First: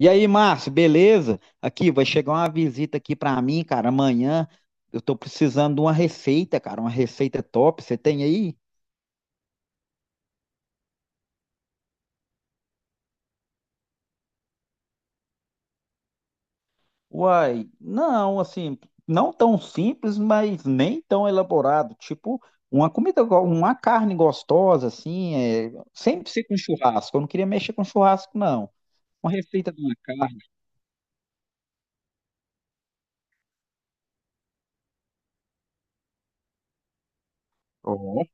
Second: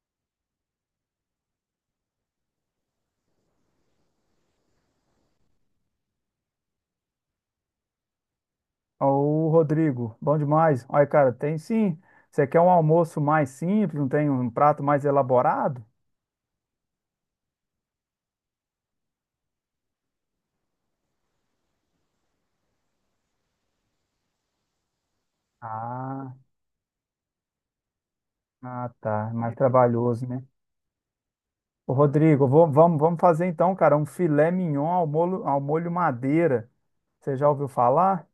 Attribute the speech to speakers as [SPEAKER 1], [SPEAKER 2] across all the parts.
[SPEAKER 1] E aí, Márcio, beleza? Aqui, vai chegar uma visita aqui pra mim, cara, amanhã. Eu tô precisando de uma receita, cara, uma receita top. Você tem aí?
[SPEAKER 2] Ô, Rodrigo, bom demais. Olha, cara, tem sim. Você quer um almoço mais simples, não tem um prato mais elaborado?
[SPEAKER 1] Uai, não, assim, não tão simples, mas nem tão elaborado. Tipo, uma comida, uma carne gostosa, assim, sempre
[SPEAKER 2] Ah,
[SPEAKER 1] ser com churrasco. Eu não queria mexer com churrasco, não.
[SPEAKER 2] ah, tá,
[SPEAKER 1] Uma
[SPEAKER 2] é mais
[SPEAKER 1] receita de uma
[SPEAKER 2] trabalhoso,
[SPEAKER 1] carne.
[SPEAKER 2] né? Ô, Rodrigo, vamos fazer então, cara, um filé mignon ao molho madeira. Você já ouviu
[SPEAKER 1] Ó.
[SPEAKER 2] falar?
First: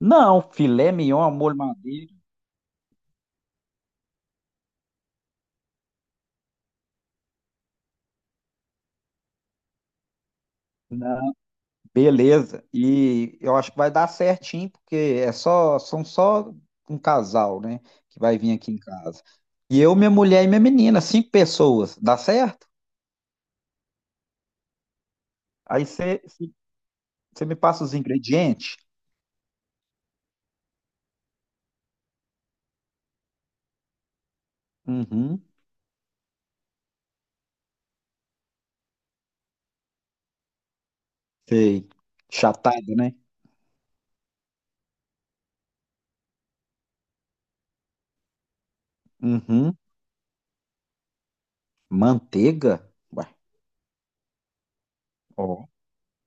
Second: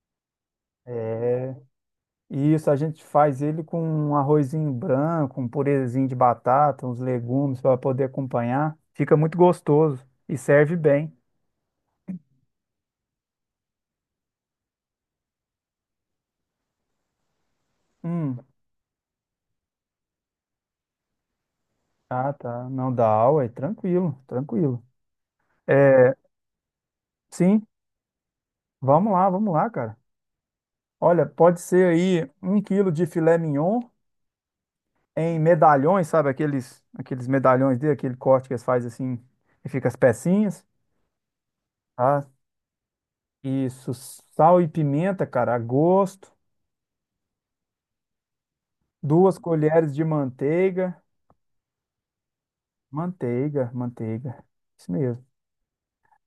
[SPEAKER 1] Não, filé mignon, ao molho madeira.
[SPEAKER 2] Isso, a gente faz ele com um arrozinho branco, um purezinho de batata, uns legumes para poder acompanhar. Fica muito gostoso e serve bem.
[SPEAKER 1] Beleza. E eu acho que vai dar certinho, porque é só, são só um casal, né? Que
[SPEAKER 2] Hum,
[SPEAKER 1] vai vir aqui em casa. E eu, minha mulher e minha menina, cinco pessoas. Dá
[SPEAKER 2] ah,
[SPEAKER 1] certo?
[SPEAKER 2] tá, não dá aula, é tranquilo, tranquilo.
[SPEAKER 1] Aí
[SPEAKER 2] É,
[SPEAKER 1] você me
[SPEAKER 2] sim,
[SPEAKER 1] passa os ingredientes.
[SPEAKER 2] vamos lá, cara. Olha, pode ser aí um quilo de filé mignon em
[SPEAKER 1] Uhum.
[SPEAKER 2] medalhões, sabe? Aqueles medalhões dele, aquele corte que eles fazem assim e fica as pecinhas,
[SPEAKER 1] Sei.
[SPEAKER 2] tá?
[SPEAKER 1] Chatada, né?
[SPEAKER 2] Isso, sal e pimenta, cara, a gosto. Duas
[SPEAKER 1] Uhum.
[SPEAKER 2] colheres de manteiga.
[SPEAKER 1] Manteiga. Ué.
[SPEAKER 2] Manteiga, manteiga. Isso mesmo.
[SPEAKER 1] Ó.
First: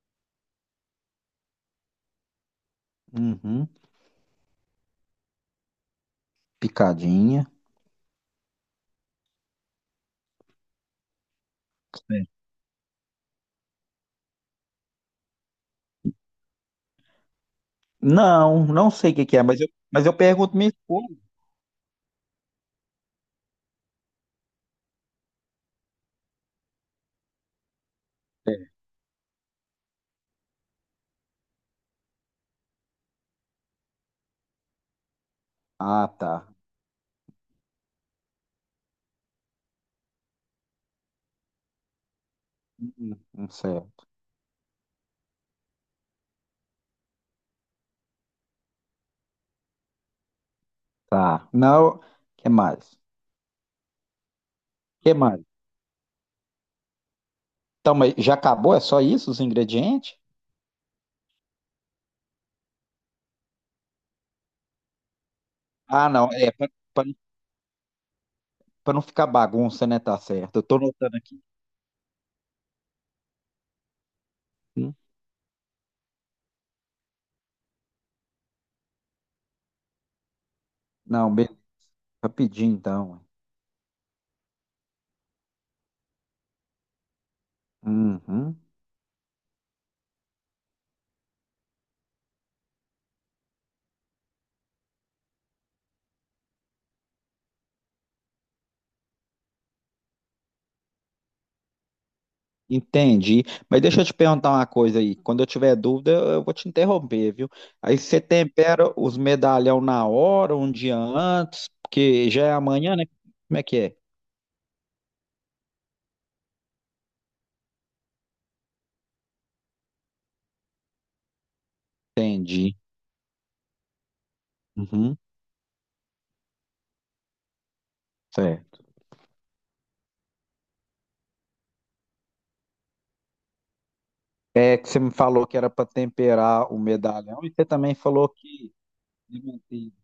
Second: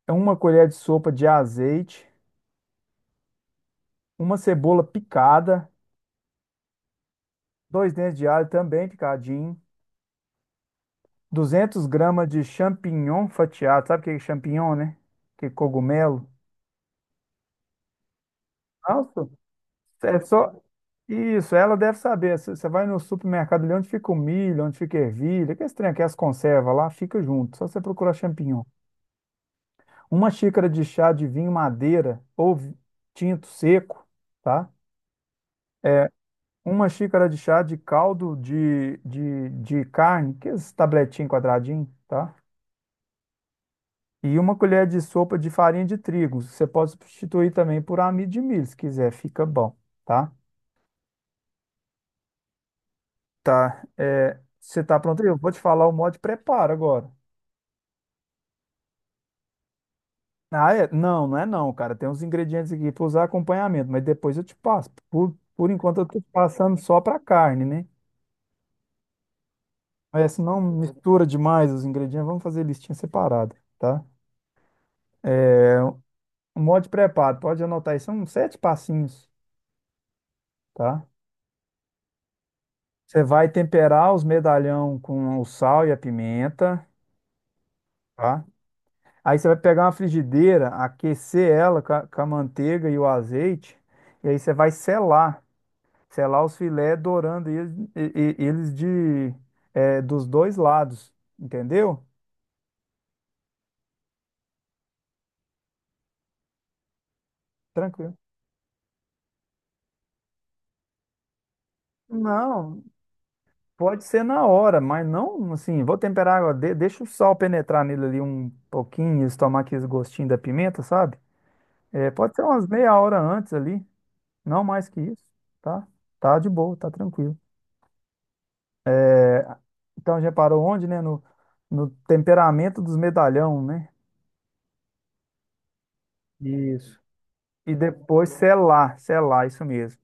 [SPEAKER 2] É uma colher de sopa de azeite,
[SPEAKER 1] Uhum.
[SPEAKER 2] uma cebola picada,
[SPEAKER 1] Picadinha.
[SPEAKER 2] dois dentes de alho também picadinho. 200 gramas
[SPEAKER 1] Sei.
[SPEAKER 2] de champignon fatiado. Sabe o que é champignon, né? Que é cogumelo.
[SPEAKER 1] Não, não sei o que
[SPEAKER 2] Nossa,
[SPEAKER 1] que é, mas eu
[SPEAKER 2] é só
[SPEAKER 1] pergunto minha esposa.
[SPEAKER 2] isso. Ela deve saber. Você vai no supermercado ali onde fica o milho, onde fica a ervilha, que é estranho, que as conservas lá, fica junto. Só você procurar champignon.
[SPEAKER 1] É.
[SPEAKER 2] Uma xícara de chá de vinho madeira ou tinto seco, tá?
[SPEAKER 1] Ah, tá.
[SPEAKER 2] Uma xícara de chá de caldo de carne, que é esse tabletinho quadradinho, tá?
[SPEAKER 1] Uhum. Não sei.
[SPEAKER 2] E uma colher de sopa de farinha de trigo. Você pode substituir também por amido de milho, se quiser, fica bom, tá?
[SPEAKER 1] Tá. Não. O que mais?
[SPEAKER 2] Tá. É, você tá
[SPEAKER 1] Que
[SPEAKER 2] pronto aí? Eu
[SPEAKER 1] mais?
[SPEAKER 2] vou te falar o modo de preparo agora.
[SPEAKER 1] Então, mas já acabou? É só isso os ingredientes?
[SPEAKER 2] Ah, é? Não, não é não, cara. Tem uns ingredientes aqui para usar acompanhamento, mas depois eu te passo. Por enquanto eu
[SPEAKER 1] Ah,
[SPEAKER 2] tô te
[SPEAKER 1] não. É para
[SPEAKER 2] passando só para carne, né?
[SPEAKER 1] não ficar bagunça, né? Tá
[SPEAKER 2] Mas se
[SPEAKER 1] certo.
[SPEAKER 2] não
[SPEAKER 1] Eu tô anotando
[SPEAKER 2] mistura
[SPEAKER 1] aqui.
[SPEAKER 2] demais os ingredientes, vamos fazer listinha separada, tá?
[SPEAKER 1] Hum.
[SPEAKER 2] O modo de preparo, pode anotar aí, são sete passinhos, tá?
[SPEAKER 1] Não, rapidinho
[SPEAKER 2] Você
[SPEAKER 1] então.
[SPEAKER 2] vai temperar os medalhão com o sal e a pimenta. Tá?
[SPEAKER 1] Uhum.
[SPEAKER 2] Aí você vai pegar uma frigideira, aquecer ela com a manteiga e o azeite, e aí você vai selar, selar os filés, dourando eles, dos dois lados, entendeu?
[SPEAKER 1] Entendi. Mas deixa eu te perguntar uma coisa aí. Quando eu tiver dúvida, eu vou te interromper, viu? Aí
[SPEAKER 2] Tranquilo.
[SPEAKER 1] você tempera os medalhão na hora, um dia antes, porque já é
[SPEAKER 2] Não,
[SPEAKER 1] amanhã, né? Como é que é?
[SPEAKER 2] pode ser na hora, mas não assim, vou temperar agora, de- deixa o sal penetrar nele ali um pouquinho, eles tomar aquele gostinho da pimenta, sabe? É, pode ser umas
[SPEAKER 1] Entendi.
[SPEAKER 2] meia hora antes ali, não mais que
[SPEAKER 1] Uhum.
[SPEAKER 2] isso, tá? Tá de boa, tá tranquilo.
[SPEAKER 1] Certo.
[SPEAKER 2] Então, já parou onde, né? No, no temperamento dos medalhão, né?
[SPEAKER 1] É que você me falou que era para temperar o
[SPEAKER 2] Isso.
[SPEAKER 1] medalhão e você
[SPEAKER 2] E
[SPEAKER 1] também falou
[SPEAKER 2] depois
[SPEAKER 1] que
[SPEAKER 2] selar, selar, isso mesmo.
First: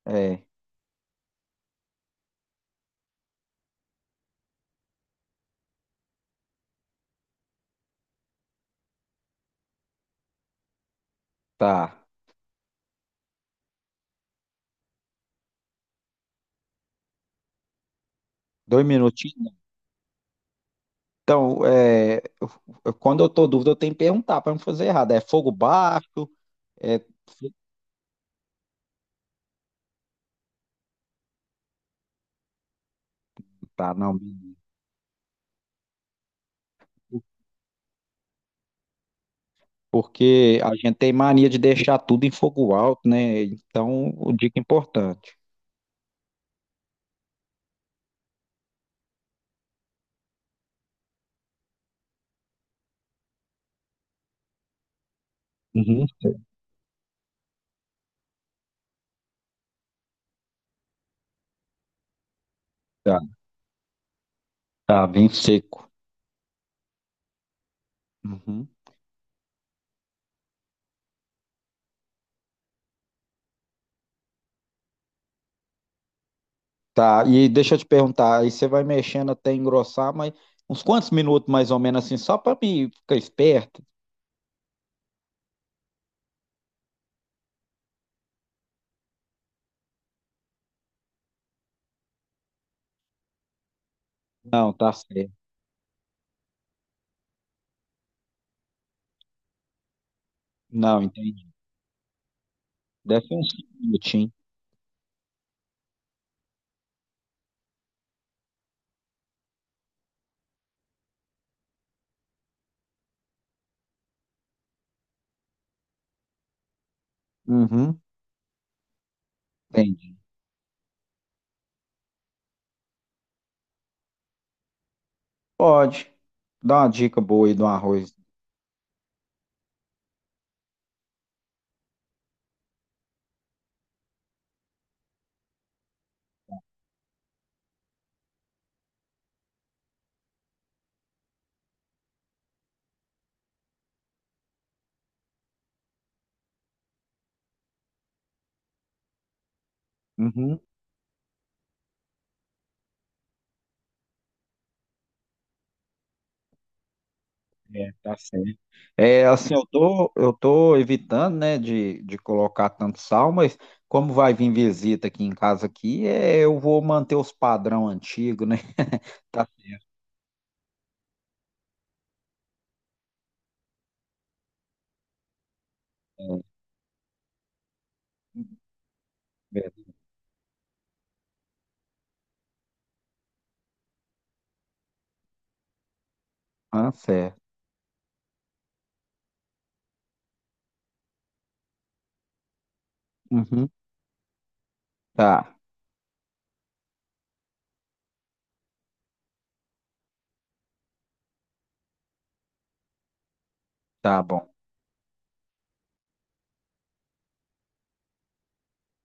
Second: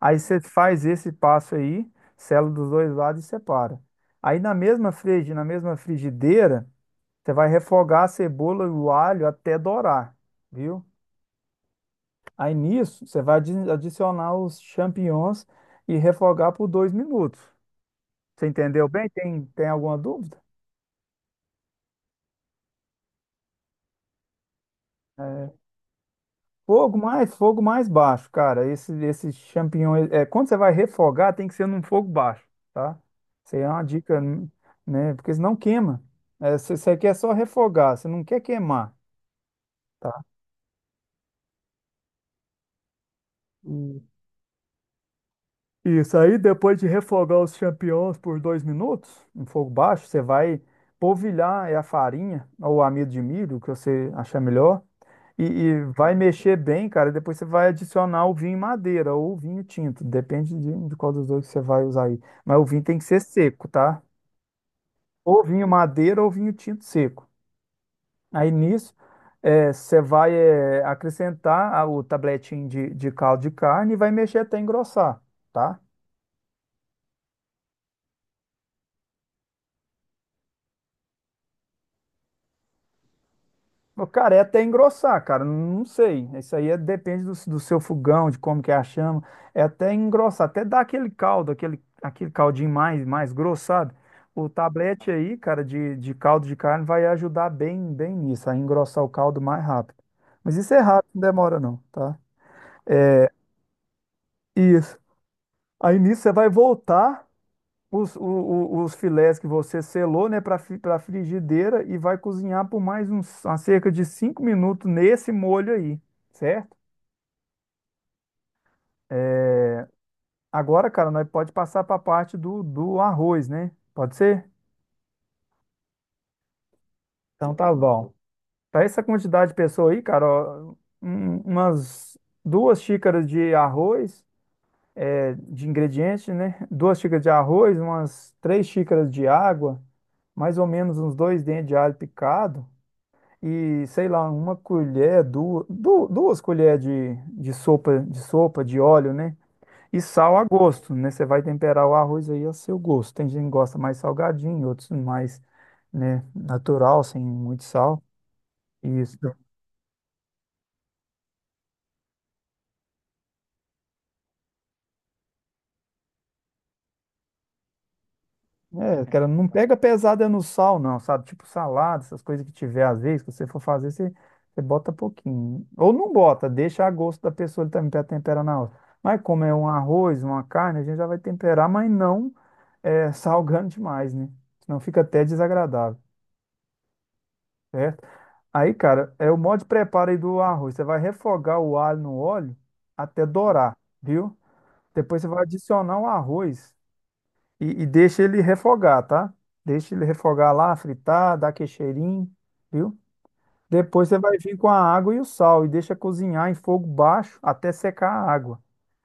[SPEAKER 2] Aí você
[SPEAKER 1] É,
[SPEAKER 2] faz esse passo aí, sela dos dois lados e separa. Aí na mesma frigideira, você vai refogar a cebola e o alho até dourar, viu?
[SPEAKER 1] tá.
[SPEAKER 2] Aí nisso, você vai adicionar os champignons e refogar por 2 minutos. Você
[SPEAKER 1] Dois
[SPEAKER 2] entendeu bem? Tem,
[SPEAKER 1] minutinhos?
[SPEAKER 2] tem alguma dúvida?
[SPEAKER 1] Então, quando eu tô dúvida, eu tenho que perguntar para não fazer errado. É fogo baixo?
[SPEAKER 2] Fogo
[SPEAKER 1] É...
[SPEAKER 2] mais,
[SPEAKER 1] fogo-
[SPEAKER 2] fogo mais baixo, cara. Esse champignon, quando você vai refogar, tem que ser num fogo baixo, tá? Isso aí é uma
[SPEAKER 1] Tá, não.
[SPEAKER 2] dica, né? Porque senão queima. É, você quer só refogar, você não quer queimar, tá?
[SPEAKER 1] Porque a gente tem mania de deixar tudo em fogo alto, né? Então, o dica importante.
[SPEAKER 2] Isso aí, depois de refogar os champignons por 2 minutos, em fogo baixo, você vai polvilhar a farinha ou amido de milho, o que você achar melhor, e
[SPEAKER 1] Uhum.
[SPEAKER 2] vai mexer bem, cara. E depois você vai adicionar o vinho em madeira ou o vinho tinto, depende de qual dos dois que você vai usar aí. Mas o vinho tem que
[SPEAKER 1] Tá,
[SPEAKER 2] ser seco, tá?
[SPEAKER 1] tá, bem
[SPEAKER 2] Ou vinho
[SPEAKER 1] seco.
[SPEAKER 2] madeira ou vinho tinto seco. Aí
[SPEAKER 1] Uhum.
[SPEAKER 2] nisso, você vai acrescentar o tabletinho de caldo de carne e vai mexer até engrossar, tá?
[SPEAKER 1] Tá, e deixa eu te perguntar, aí você vai mexendo até engrossar, mas uns quantos minutos mais ou menos assim, só para mim ficar esperto?
[SPEAKER 2] Ô, cara, é até engrossar, cara. Não sei. Isso aí depende do seu fogão, de como que é a chama. É até engrossar, até dar aquele caldo, aquele caldinho mais grosso, sabe? O
[SPEAKER 1] Não, tá
[SPEAKER 2] tablete
[SPEAKER 1] certo.
[SPEAKER 2] aí, cara, de caldo de carne vai ajudar bem nisso, a engrossar o caldo mais rápido. Mas isso é
[SPEAKER 1] Não,
[SPEAKER 2] rápido, não
[SPEAKER 1] entendi.
[SPEAKER 2] demora não, tá?
[SPEAKER 1] Deve ser uns 5 minutinhos.
[SPEAKER 2] Isso. Aí nisso você vai voltar os filés que você selou, né, para frigideira e vai cozinhar por mais uns, a cerca de 5 minutos nesse molho aí, certo?
[SPEAKER 1] Uhum. Entendi.
[SPEAKER 2] Agora, cara, nós pode passar para a parte do arroz, né? Pode ser?
[SPEAKER 1] Pode. Dá uma dica boa
[SPEAKER 2] Então
[SPEAKER 1] aí do
[SPEAKER 2] tá bom.
[SPEAKER 1] arroz.
[SPEAKER 2] Para essa quantidade de pessoa aí, cara, ó, umas 2 xícaras de arroz, é, de ingrediente, né? 2 xícaras de arroz, umas 3 xícaras de água, mais ou menos uns dois dentes de alho picado e, sei lá, uma colher, duas colheres de sopa de óleo, né? E sal a
[SPEAKER 1] Uhum.
[SPEAKER 2] gosto, né? Você vai temperar o arroz aí a seu gosto. Tem gente que gosta mais salgadinho, outros mais, né, natural, sem muito
[SPEAKER 1] É,
[SPEAKER 2] sal.
[SPEAKER 1] tá certo.
[SPEAKER 2] Isso.
[SPEAKER 1] É, assim, eu tô evitando, né, de colocar tanto sal, mas como vai vir visita aqui em casa aqui, é, eu vou manter os padrão antigo, né?
[SPEAKER 2] É, cara,
[SPEAKER 1] Tá
[SPEAKER 2] não pega
[SPEAKER 1] certo.
[SPEAKER 2] pesada no sal, não, sabe? Tipo salada, essas coisas que tiver às vezes, que você for fazer, você bota pouquinho. Ou não bota, deixa a gosto da pessoa ele também para temperar na hora. Mas como é um
[SPEAKER 1] Beleza.
[SPEAKER 2] arroz, uma carne, a gente já vai temperar, mas não salgando demais, né? Senão fica até desagradável.
[SPEAKER 1] Ah, certo.
[SPEAKER 2] Certo? Aí, cara, é o modo de preparo aí do arroz. Você vai refogar o alho no óleo até
[SPEAKER 1] Uhum.
[SPEAKER 2] dourar, viu? Depois você vai
[SPEAKER 1] Tá,
[SPEAKER 2] adicionar o arroz e deixa ele refogar, tá? Deixa ele refogar lá, fritar, dar aquele cheirinho, viu? Depois você
[SPEAKER 1] tá
[SPEAKER 2] vai
[SPEAKER 1] bom.
[SPEAKER 2] vir com a água e o sal e deixa cozinhar em fogo baixo até secar a água.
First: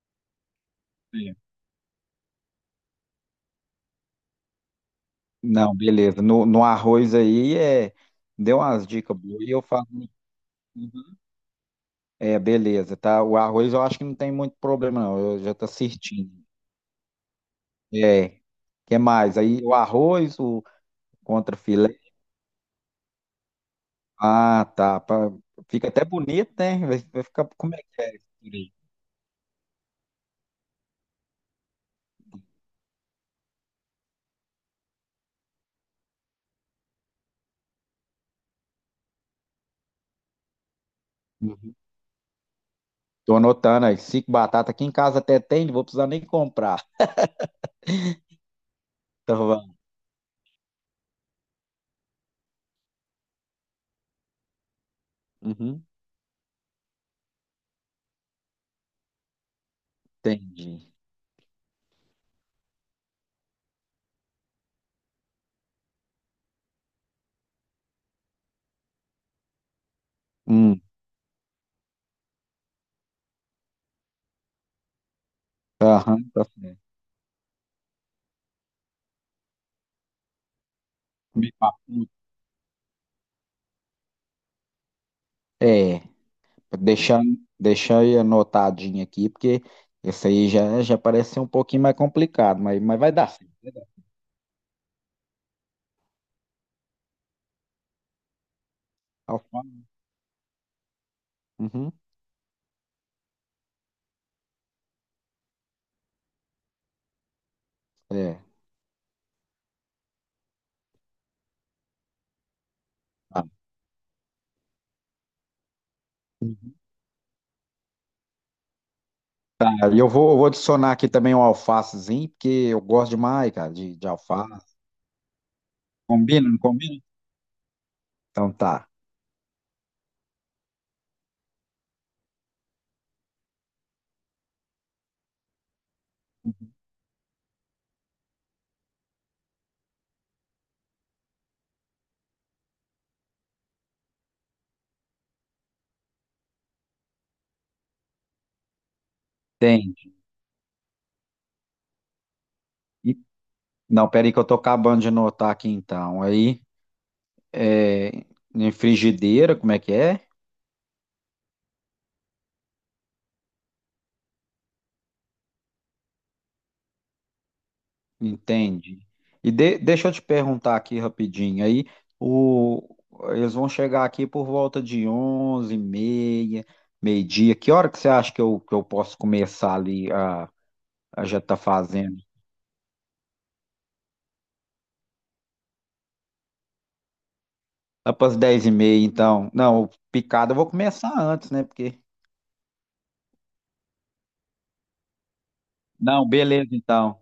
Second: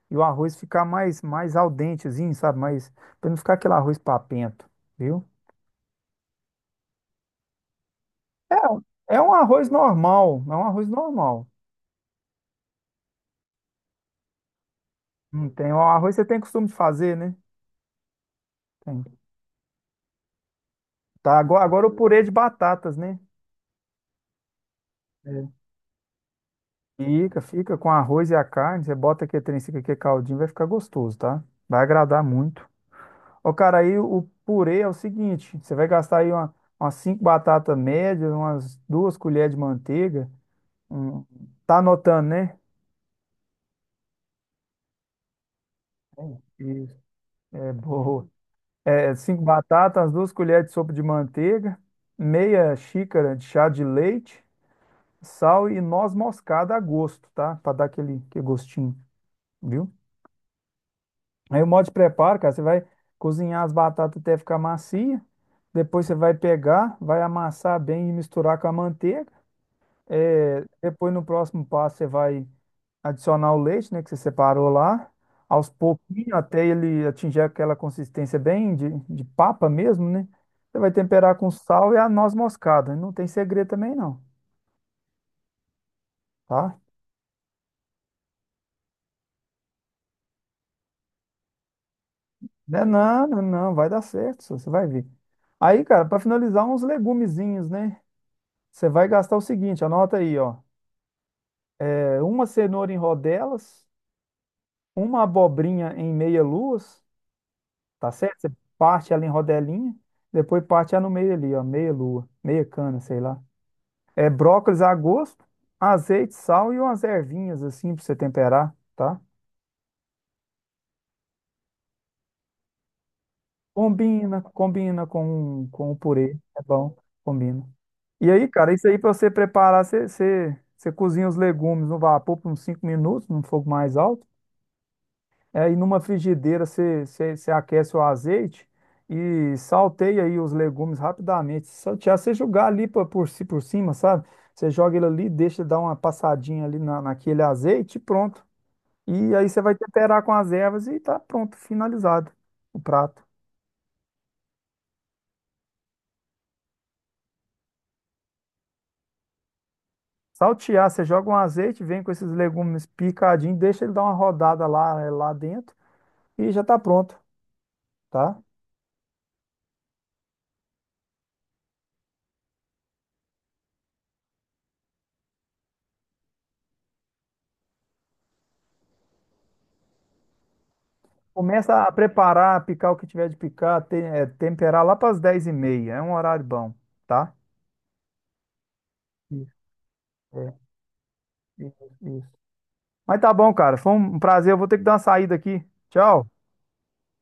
[SPEAKER 2] E o arroz ficar mais,
[SPEAKER 1] É.
[SPEAKER 2] mais al dentezinho, sabe? Mas para não ficar aquele arroz papento, viu?
[SPEAKER 1] Não, beleza. No arroz aí, é, deu umas
[SPEAKER 2] É,
[SPEAKER 1] dicas
[SPEAKER 2] é um
[SPEAKER 1] boas e eu
[SPEAKER 2] arroz
[SPEAKER 1] faço.
[SPEAKER 2] normal, é um arroz
[SPEAKER 1] Uhum.
[SPEAKER 2] normal.
[SPEAKER 1] É, beleza, tá? O arroz eu acho que não tem muito problema, não. Eu
[SPEAKER 2] Não
[SPEAKER 1] já tô
[SPEAKER 2] tem, o arroz você
[SPEAKER 1] assistindo.
[SPEAKER 2] tem costume de fazer, né?
[SPEAKER 1] É. que
[SPEAKER 2] Tem.
[SPEAKER 1] mais? Aí o arroz, o
[SPEAKER 2] Tá,
[SPEAKER 1] contra
[SPEAKER 2] agora, agora
[SPEAKER 1] filé.
[SPEAKER 2] o purê de batatas, né?
[SPEAKER 1] Ah, tá.
[SPEAKER 2] É.
[SPEAKER 1] Fica até bonito, né? Vai
[SPEAKER 2] Fica,
[SPEAKER 1] ficar. Como
[SPEAKER 2] fica
[SPEAKER 1] é
[SPEAKER 2] com
[SPEAKER 1] que é? Isso
[SPEAKER 2] arroz e a
[SPEAKER 1] aí?
[SPEAKER 2] carne. Você bota aqui trem, fica aqui caldinho, vai ficar gostoso, tá? Vai agradar muito. Ó, cara, aí o purê é o seguinte: você vai gastar aí umas cinco batatas médias, umas duas colheres de manteiga. um-
[SPEAKER 1] Uhum.
[SPEAKER 2] tá anotando, né?
[SPEAKER 1] Tô anotando aí. Cinco batatas. Aqui em casa até tem, não vou precisar nem
[SPEAKER 2] É.
[SPEAKER 1] comprar.
[SPEAKER 2] Isso. É boa. É,
[SPEAKER 1] Tá
[SPEAKER 2] cinco
[SPEAKER 1] bom.
[SPEAKER 2] batatas, umas 2 colheres de sopa de manteiga, meia xícara de chá de leite, sal e
[SPEAKER 1] Uhum.
[SPEAKER 2] noz moscada a gosto, tá? Pra dar aquele, aquele gostinho. Viu?
[SPEAKER 1] Entendi.
[SPEAKER 2] Aí o modo de preparo, cara, você vai cozinhar as batatas até ficar macia, depois você vai pegar, vai amassar bem e misturar com a manteiga. É,
[SPEAKER 1] Hum.
[SPEAKER 2] depois no próximo passo você vai adicionar o leite, né, que você separou lá, aos
[SPEAKER 1] Aham,
[SPEAKER 2] pouquinhos
[SPEAKER 1] tá
[SPEAKER 2] até
[SPEAKER 1] certo.
[SPEAKER 2] ele atingir aquela consistência bem de papa mesmo, né? Você vai temperar com
[SPEAKER 1] Meio papo.
[SPEAKER 2] sal e a noz moscada. Não tem segredo também não,
[SPEAKER 1] É,
[SPEAKER 2] tá?
[SPEAKER 1] deixando, deixar aí anotadinho aqui, porque esse aí já parece ser um pouquinho mais complicado,
[SPEAKER 2] Não,
[SPEAKER 1] mas,
[SPEAKER 2] é
[SPEAKER 1] mas vai
[SPEAKER 2] não,
[SPEAKER 1] dar
[SPEAKER 2] não,
[SPEAKER 1] certo. Vai
[SPEAKER 2] não,
[SPEAKER 1] dar.
[SPEAKER 2] vai dar certo, só, você vai ver. Aí, cara, para finalizar uns legumezinhos, né? Você vai gastar o
[SPEAKER 1] Alfa.
[SPEAKER 2] seguinte, anota aí, ó.
[SPEAKER 1] Uhum.
[SPEAKER 2] É, uma cenoura em rodelas, uma abobrinha em meia-luas, tá certo?
[SPEAKER 1] É.
[SPEAKER 2] Você parte ela em rodelinha, depois parte ela no meio ali, ó, meia-lua, meia cana, sei lá.
[SPEAKER 1] Tá.
[SPEAKER 2] É brócolis a gosto, azeite, sal e umas ervinhas assim pra você temperar, tá?
[SPEAKER 1] Aí eu vou adicionar aqui também um alfacezinho, porque eu gosto demais, cara, de
[SPEAKER 2] Combina,
[SPEAKER 1] alface.
[SPEAKER 2] combina com o purê,
[SPEAKER 1] Combina, não
[SPEAKER 2] é bom,
[SPEAKER 1] combina?
[SPEAKER 2] combina. E aí,
[SPEAKER 1] Então
[SPEAKER 2] cara, isso
[SPEAKER 1] tá.
[SPEAKER 2] aí pra você preparar, você cozinha os legumes no vapor por uns 5 minutos, num fogo mais alto. É, e numa frigideira você aquece o azeite e salteia aí os legumes rapidamente. Se saltear, você jogar ali por cima, sabe? Você joga ele ali, deixa dar uma passadinha ali naquele azeite e pronto. E aí você vai
[SPEAKER 1] Tem.
[SPEAKER 2] temperar com as ervas e tá pronto, finalizado o
[SPEAKER 1] E-
[SPEAKER 2] prato.
[SPEAKER 1] Não, peraí que eu tô acabando de anotar aqui então. Aí, é, em frigideira, como é que é?
[SPEAKER 2] Saltear, você joga um azeite, vem com esses legumes picadinhos, deixa ele dar uma rodada lá, é, lá dentro e já tá pronto, tá?
[SPEAKER 1] Entende? Deixa eu te perguntar aqui rapidinho. Aí, o, eles vão chegar aqui por volta de 11h30, meio-dia. Que hora que você acha que eu posso começar ali a, já tá
[SPEAKER 2] Começa a
[SPEAKER 1] fazendo?
[SPEAKER 2] preparar, picar o que tiver de picar, temperar lá para as 10h30. É um horário bom, tá?
[SPEAKER 1] Lá para as 10h30, então.
[SPEAKER 2] Isso,
[SPEAKER 1] Não, o picado
[SPEAKER 2] é,
[SPEAKER 1] eu vou começar antes, né?
[SPEAKER 2] isso,
[SPEAKER 1] Porque.
[SPEAKER 2] isso. Mas tá bom, cara. Foi um prazer. Eu vou ter que dar uma saída aqui.
[SPEAKER 1] Não,
[SPEAKER 2] Tchau.
[SPEAKER 1] beleza, então.